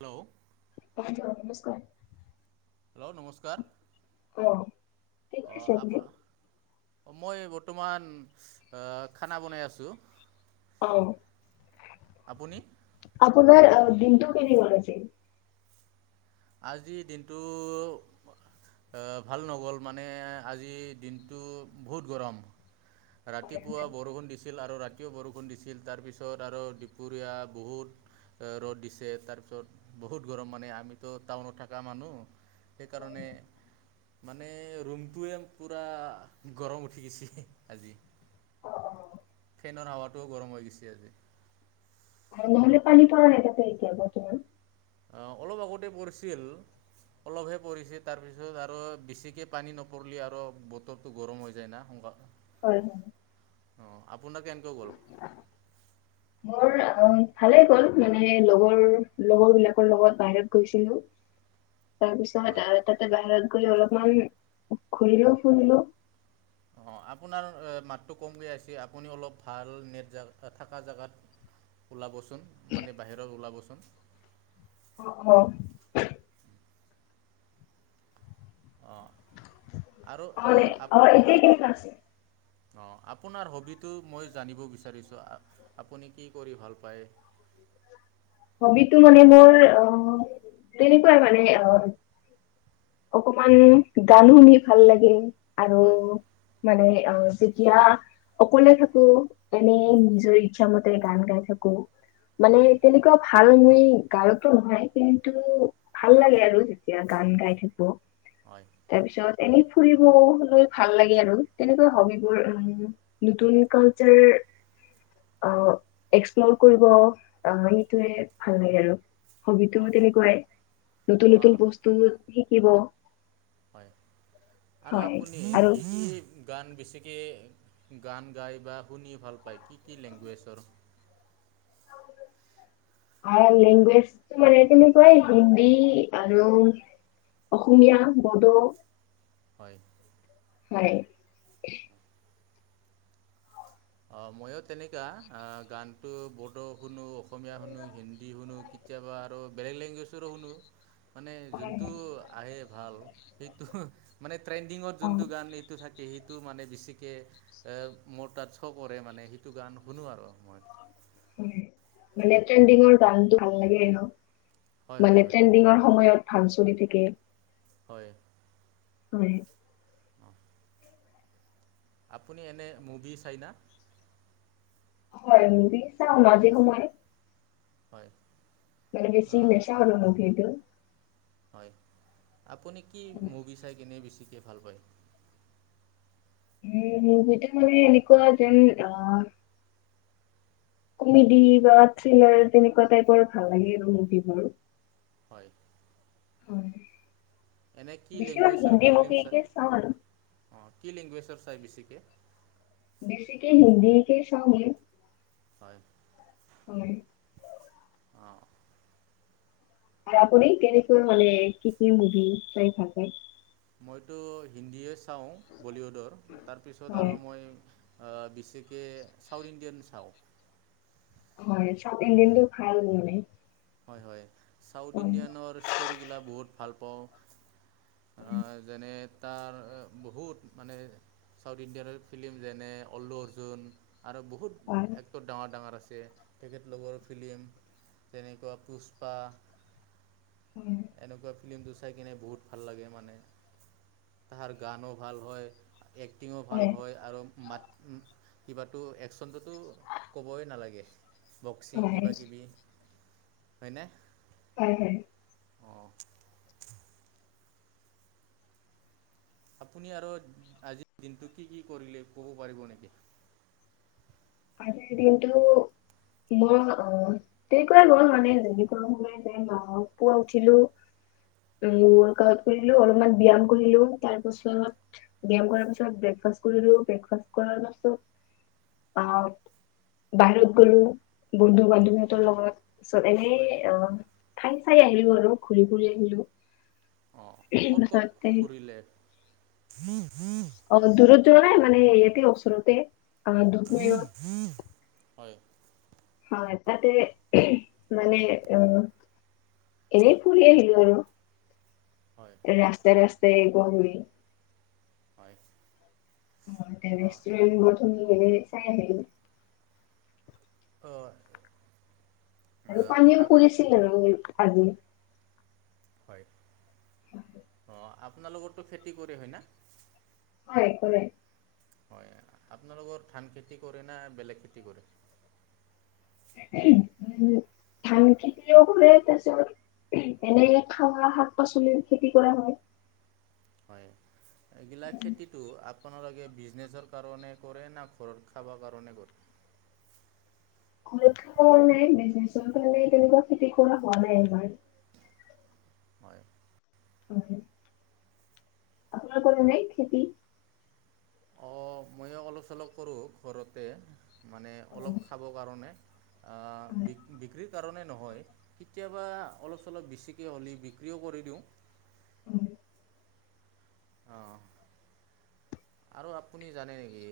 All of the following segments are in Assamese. হেল্ল'? [inaudible] নমস্কাৰ। হেল্ল' নমস্কাৰ, অ কি অ' কৰিছে আপুনি আপোনাৰ মই বৰ্তমান, আ খানা বনাই আছোঁ। অ'। আপুনি? আপোনাৰ দিনটো কেনি গ'ল আজি? আজিৰ দিনটো এ ভাল নগ'ল মানে, আজি দিনটো বহুত গৰম। হয় হয় ৰাতিপুৱা বৰষুণ দিছিল আৰু ৰাতিও বৰষুণ দিছিল, তাৰপিছত আৰু দুপৰীয়া বহুত ৰ'দ দিছে। তাৰপিছত বহুত গৰম, মানে আমি টো টাউনত থকা মানুহ, হয় সেইকাৰণে মানে ৰুমটোৱে পুৰা গৰম উঠি গৈছে আজি। অ অ ফেনৰ হাৱাটোও গৰম হৈ গৈছে আজি। আৰু নহ'লে পানী পাৰ নাই তাতে এতিয়া তোমাৰ বৰ্তমান। আ অলপ আগতে পৰিছিল। অলপহে পৰিছে তাৰপিছত আৰু বেছিকৈ পানী নপৰিলে, আৰু বতৰ টো গৰম হৈ যায় না, সোনকালে হয়। অ' আপোনাৰ কেনেকে গ'ল? [unintelligible] মোৰ অ' ভালেই গ'ল, মানে লগৰ লগৰ বিলাকৰ লগত বাহিৰত গৈছিলো। তাৰপিছত হয় আৰু তাতে বাহিৰত গৈ অলপমান, ঘূৰিলো ফুৰিলো অ' আপোনাৰ আ মাতটো কমকৈ আহিছে, আপুনি অলপ ভাল নেট জাগ, থা-থাকা জেগাত ওলাবচোন, মানে বাহিৰত ওলাবচোন। অ'। অ'। অ', নে অ', এতিয়া কেনেকুৱা আছে? অ', আপোনাৰ হবিটো মই জানিব বিচাৰিছোঁ আপুনি কি কৰি ভাল পায়? হবিটো মানে মোৰ অ', তেনেকুৱাই মানে অ' অকমান গান শুনি ভাল লাগে, আৰু হয় মানে অ', যেতিয়া অকলে থাকো এনেই নিজৰ ইচ্ছা মতে গান গাই থাকো, মানে হয় তেনেকে কুৱা ভাল মই গায়কটো নহয়, কিন্তু ভাল লাগে আৰু যেতিয়া গান গাই থাকো। হয়। তাৰ পিছত এনে ফুৰিবলৈ ভাল লাগে আৰু তেনেকুৱা হবিবোৰ। নতুন কালচাৰ এস্কপ্ল'ৰ কৰিব এইটোৱে ভাল লাগে আৰু হবিতো হয় তেনেকুৱাই, নতুন অঁ নতুন বস্তু শিকিব। হয়, আৰু হয় আপুনি আৰু কি কি গান বেছিকৈ গান গাই বা শুনি ভাল পায় কি কি লেংগুৱেজৰ? অ', লেংগুৱেজটো মানে তেনেকুৱাই হিন্দী আৰু অসমীয়া, বড়ো। হয়। হয়। ময়ো তেনেকুৱা গানটো বড়ো শুনো, অসমীয়া শুনো, হিন্দী শুনো। কেতিয়াবা আৰু বেলেগ লেংগুৱেজৰো শুনো। মানে হয় যোনটো হয়। আহে ভাল সেইটো, মানে ট্ৰেণ্ডিঙত যোনটো অ'। গান টো থাকে সেইটো মানে বেছিকৈ মোৰ তাত কৰে মানে সেইটো গান শুনো আৰু মই। হয় মানে ট্ৰেণ্ডিঙৰ গানতটো ভাল লাগে ন'? হয় হয় মানে হয় ট্ৰেণ্ডিঙৰ সময়ত ভাল চলি থাকে। হয়। হয়। অ'। আপুনি এনে মুভি চাই না? হয়, মুভি চাও মাজে সময়ে। হয়। মানে বেছি নাচাও আৰু মুভি টো। হয়, আপুনি কি মুভি চাই কেনে বেছিকে ভাল পায়? উম, মুভিটো মানে এনেকুৱা যে অ' কমেডি বা থ্ৰিলাৰ তেনেকুৱা টাইপৰ ভাল লাগে আৰু মুভি বোৰ। হয়। হয়। এনে কি বেছিভাগ লেংগুৱেজৰ হিন্দী ফিল্ম মুভিকে চাই, চাওঁ আৰু, অ', কি লেংগুৱেজৰ চাই বেছিকৈ? বেছিকে হিন্দী কে চাও [unintelligible] হয়। হয়। অ'। আৰু আপুনি কেনেকৈ মানে কি কি মুভি চাই ভাল পায়? মইতো হিন্দীয়ে চাওঁ বলীউডৰ, তাৰ পিছত হয় আৰু মই বেছিকে চাউথ ইণ্ডিয়ান চাওঁ। হয়, চাউথ ইণ্ডিয়ানটো ভাল বুলি হয় হয়, চাউথ ইণ্ডিয়ানৰ ষ্টৰিবিলাক বহুত ভাল পাওঁ। হয়। যেনে তাৰ বহুত মানে ছাউথ ইণ্ডিয়ানৰ ফিল্ম যেনে অল্লু অৰ্জুন আৰু বহুত হয়। বহুত ডাঙৰ ডাঙৰ আছে তেখেত লোকৰ ফিল্ম তেনেকুৱা পুষ্পা হয়। এনেকুৱা ফিল্মটো চাই কিনে বহুত ভাল লাগে মানে। তাহাৰ গানো ভাল হয় এক্টিঙো ভাল হয় আৰু মাত উম কিবাটো অ্যাকশনতোটো ক'বই নালাগে। বক্সিং হয় কিবা কিবি হয়নে? হয় হয়। অ' আপুনি আৰু আজিৰ দিনটো কি কি কৰিলে ক'ব পাৰিব নেকি? আজিৰ দিনটো‌ মই তেনেকুৱাই গ'ল মানে যেনেকুৱা সদায় যায় মাহক পোৱা উঠিলোঁ। উম ৱৰ্কআউট কৰিলোঁ অলপমান ব্যায়াম কৰিলোঁ তাৰপাছত ব্যায়াম কৰাৰ পিছত ব্ৰেকফাষ্টট কৰিলোঁ ব্ৰেকফাষ্ট কৰাৰ পাছত অ' বাহিৰত গ'লো বন্ধু-বান্ধৱীহঁতৰ লগত। পিছত এনেই হয় অ' খাই চাই আহিলোঁ আৰু ঘূৰি ফুৰি আহিলোঁ। অ', ক'ত ক'ত ফুৰিলে? অ' দূৰত যোৱা নাই মানে এই ইয়াতে ওচৰতে। অ দুধনৈত হয়। হয় তাতে [unintelligible] মানে অ' এনেই ফুৰি আহিলো আৰু। হয়। ৰাস্তাই ৰাস্তাই আহিব ঘূৰি। হয়। এয়া অঁ ৰেষ্টুৰেণ্টবোৰ [unintelligible] পেলাই চাই আহিলো। হয়। আৰু পানীয়েও পৰিছিল আৰু আজি। হয়, অ' আপোনালোকৰটো খেতি কৰে হয় না? হয় কৰে। হয়, আপোনালোকৰ ধান খেতি কৰে নে, বেলেগ খেতি কৰে? [unintelligible] ধান খেতিও কৰে তাৰপিছত এনে খাৱা শাক -পাচলিৰ খেতি কৰা হয়। হয়, এইগিলা হয় খেতিটো আপ আপোনালোকে বিজনেছৰ কাৰণে কৰে না, ঘৰত খাবৰ কাৰণে কৰে? ঘৰত খোৱা নাই বিজনেছৰ কাৰণে তেনেকুৱা খেতি কৰা হোৱা নাই এইবাৰ। হয়। হয়। আপোনাৰ কৰে নে খেতি? অ', ময়ো অলপ চলপ কৰোঁ ঘৰতে মানে অলপ হয়, খাব কাৰণে। আ বি-বিক্ৰীত কাৰণে নহয়। কেতিয়াবা অলপ -চলপ বেছিকে হলি বিক্ৰীও কৰি দিওঁ। হয় [inaudible] অহ', আৰু আপুনি জানে নেকি?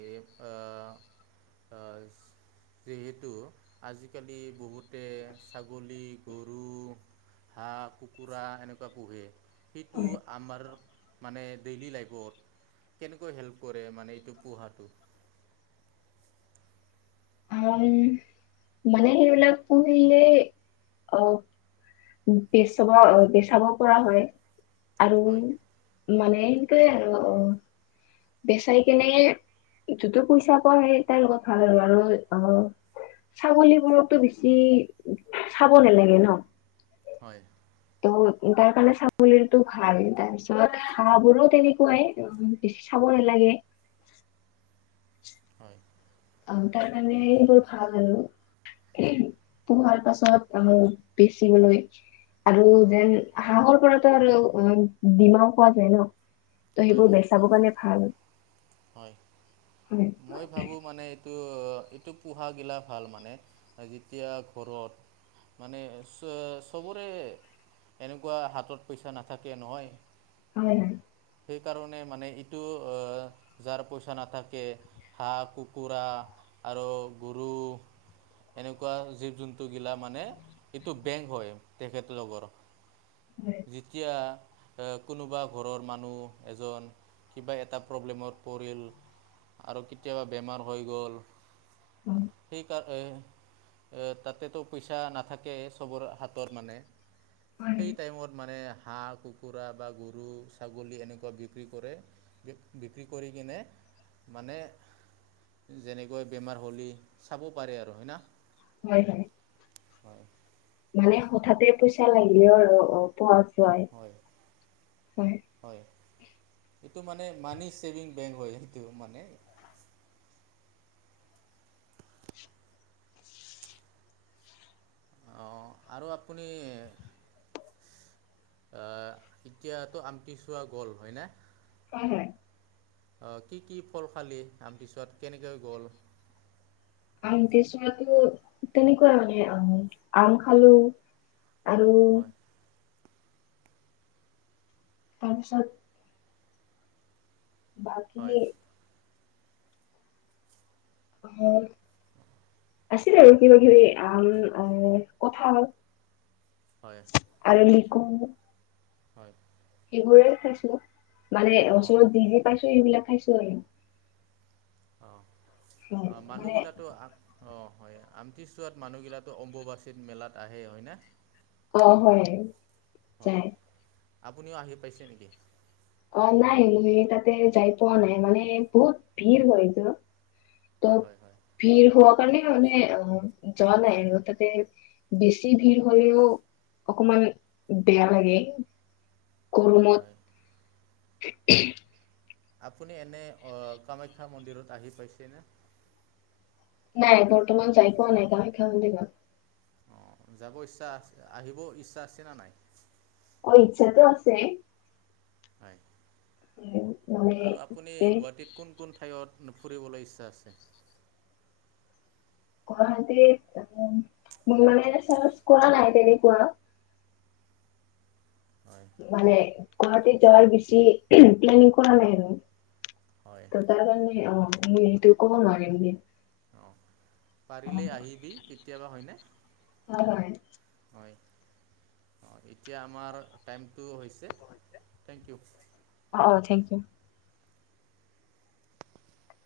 অ' অচ, যিহেতু, আজিকালি বহুত তে, ছাগলী, গৰু, হাঁহ -কুকুৰা এনেকুৱা পোহে কিন্তু হয়। আমাৰ মানে ডেইলী লাইফত তো হেল্প কৰে মানে এইটো পোহাটো মই, মানে সেইবিলাক শুনিলেই, অ, বেচবা বেচাব পৰা হয় আৰু, হয় মানে এনকে আৰু অ, বেচাই কেনে যতে পইচা পাওঁ সেই তাইৰ লগত ভাল আৰু অ ছাগলীবোৰকটো বেছি, চাব নেলাগে ন? হয় [unintelligible] তাৰ কাৰণে ছাগলীতো [unintelligible] তাৰ পিছত হাঁহ বোৰো তেনেকুৱাই [unintelligible] বেছি চাব নেলাগে হয় অ তাৰ কাৰনে এইবোৰ ভাল আৰু [unintelligible] পাছত আহো [unintelligible] আৰু হয় যেন হাঁহৰ পৰাতো আৰু [unintelligible] দিমাও খোৱা যায় ন ত হয় সেইবোৰ হয় বেচাব কাৰনে ভাল হয় হয় মই ভাবোঁ মানে এইটো এইটো পোহাগিলা ভাল মানে আ যেতিয়া ঘৰত মানে চ চবৰে এনেকুৱা হাতত পইচা নাথাকে নহয় হয় হয় সেইকাৰণে মানে ইটো অ যাৰ পইচা নাথাকে হাঁহ কুকৰা আৰ গৰু এনেকুৱা জীৱ জন্তুগিলা মানে এইটো বেংক হয় তেখেত লগৰ হয় যেতিয়া এ কোনোবা ঘৰত মানুহ এজন কিবা এটা প্ৰব্লেমত পৰিল আৰু কেতিয়াবা বেমাৰ হৈ গল আ সেইকাৰ এ এ তাতেতো পইচা নাথাকে চবৰ হাতত মানে হয় সেই টাইমত মানে হাঁহ কুকুৰা বা গৰু ছাগলী এনেকুৱা বিক্ৰী কৰে বি বিক্ৰী কৰি কিনে মানে যেনেকৈ বেমাৰ হ'লী চাব পাৰে আৰু হয়না? হয় হয় হয় মানে হঠাতে পইচা লাগিলে আৰু অ পৰ হয় হয় এইটো মানে মানি ছেভিং বেংক হয় সেইটো মানে অঁ আৰু আপুনি আ এতিয়াতো আমটি চোৱা গল হয়নে? হয় হয় অ', কি-কি ফল খালি, আমতি পিছত কেনেকৈ গ'ল? [unintelligible] চোৱাটো তেনেকুৱা মানে [unintelligible] আম খালোঁ। আৰু হয় তাৰপিছত বাকী হয় [unintelligible] আছিল আৰু কিবা-কিবি আম আৰু কঠাল। হয়। আৰু লিকু। হয়। সেইবোৰে খাইছোঁ, মানে অঁ ওচৰত যি-যি পাইছোঁ সেইবিলাক খাইছোঁ আৰু। অ', হয় অ', মানে মানুহগিলাটো আ অ', হয় আমটিচোৱাত মানুহগিলাটো অম্বুবাচীত মেলাত আহেই হয় না? অ', হয়, হয় যাই। আপুনিও আহি পাইছে নেকি? অ', নাই, তাতে যাই পোৱা নাই, মানে বহুত ভিৰ হয়, [unintelligible] ত হয়, হয়, হয়। ভিৰ হোৱাৰ কাৰণে, মানে অ', যোৱা নাই আৰু তাতে বেছি ভিৰ হ'লেও অকমান বেয়া লাগে। গৰমত। হয় [inaudible] আপুনি এনে অ', কামাখ্যা মন্দিৰত আহি পাইছেনে? নাই, বৰ্তমান যাই পোৱা নাই কামাখ্যা মন্দিৰত। অ', যাব ইচ্ছা, আহিব ইচ্ছা আছে নে নাই? অ', ইচ্ছাতো আছে। হয়। [unintelligible] আৰু আপুনি গুৱাহাটীত কোন-কোন ঠাইত ফুৰিবলৈ ইচ্ছা আছে? গুৱাহাটীত অ', মোৰ মানে [unintelligible] কোৱা নাই তেনেকুৱা। হয়। মানে গুৱাহাটীত যোৱাৰ বেছি প্লানিং কৰা নাই আৰু। হয় ত' তাৰ কাৰণে অ', সেইটো ক'ব নোৱাৰিম। অ', অ পাৰিলে আহিবি, কেতিয়াবা হয়নে? হয়। হয়, অ', এতিয়া আমাৰ টাইমটো হৈছে থেংক ইউ। অ', অ', থেংক ইউ। [inaudible]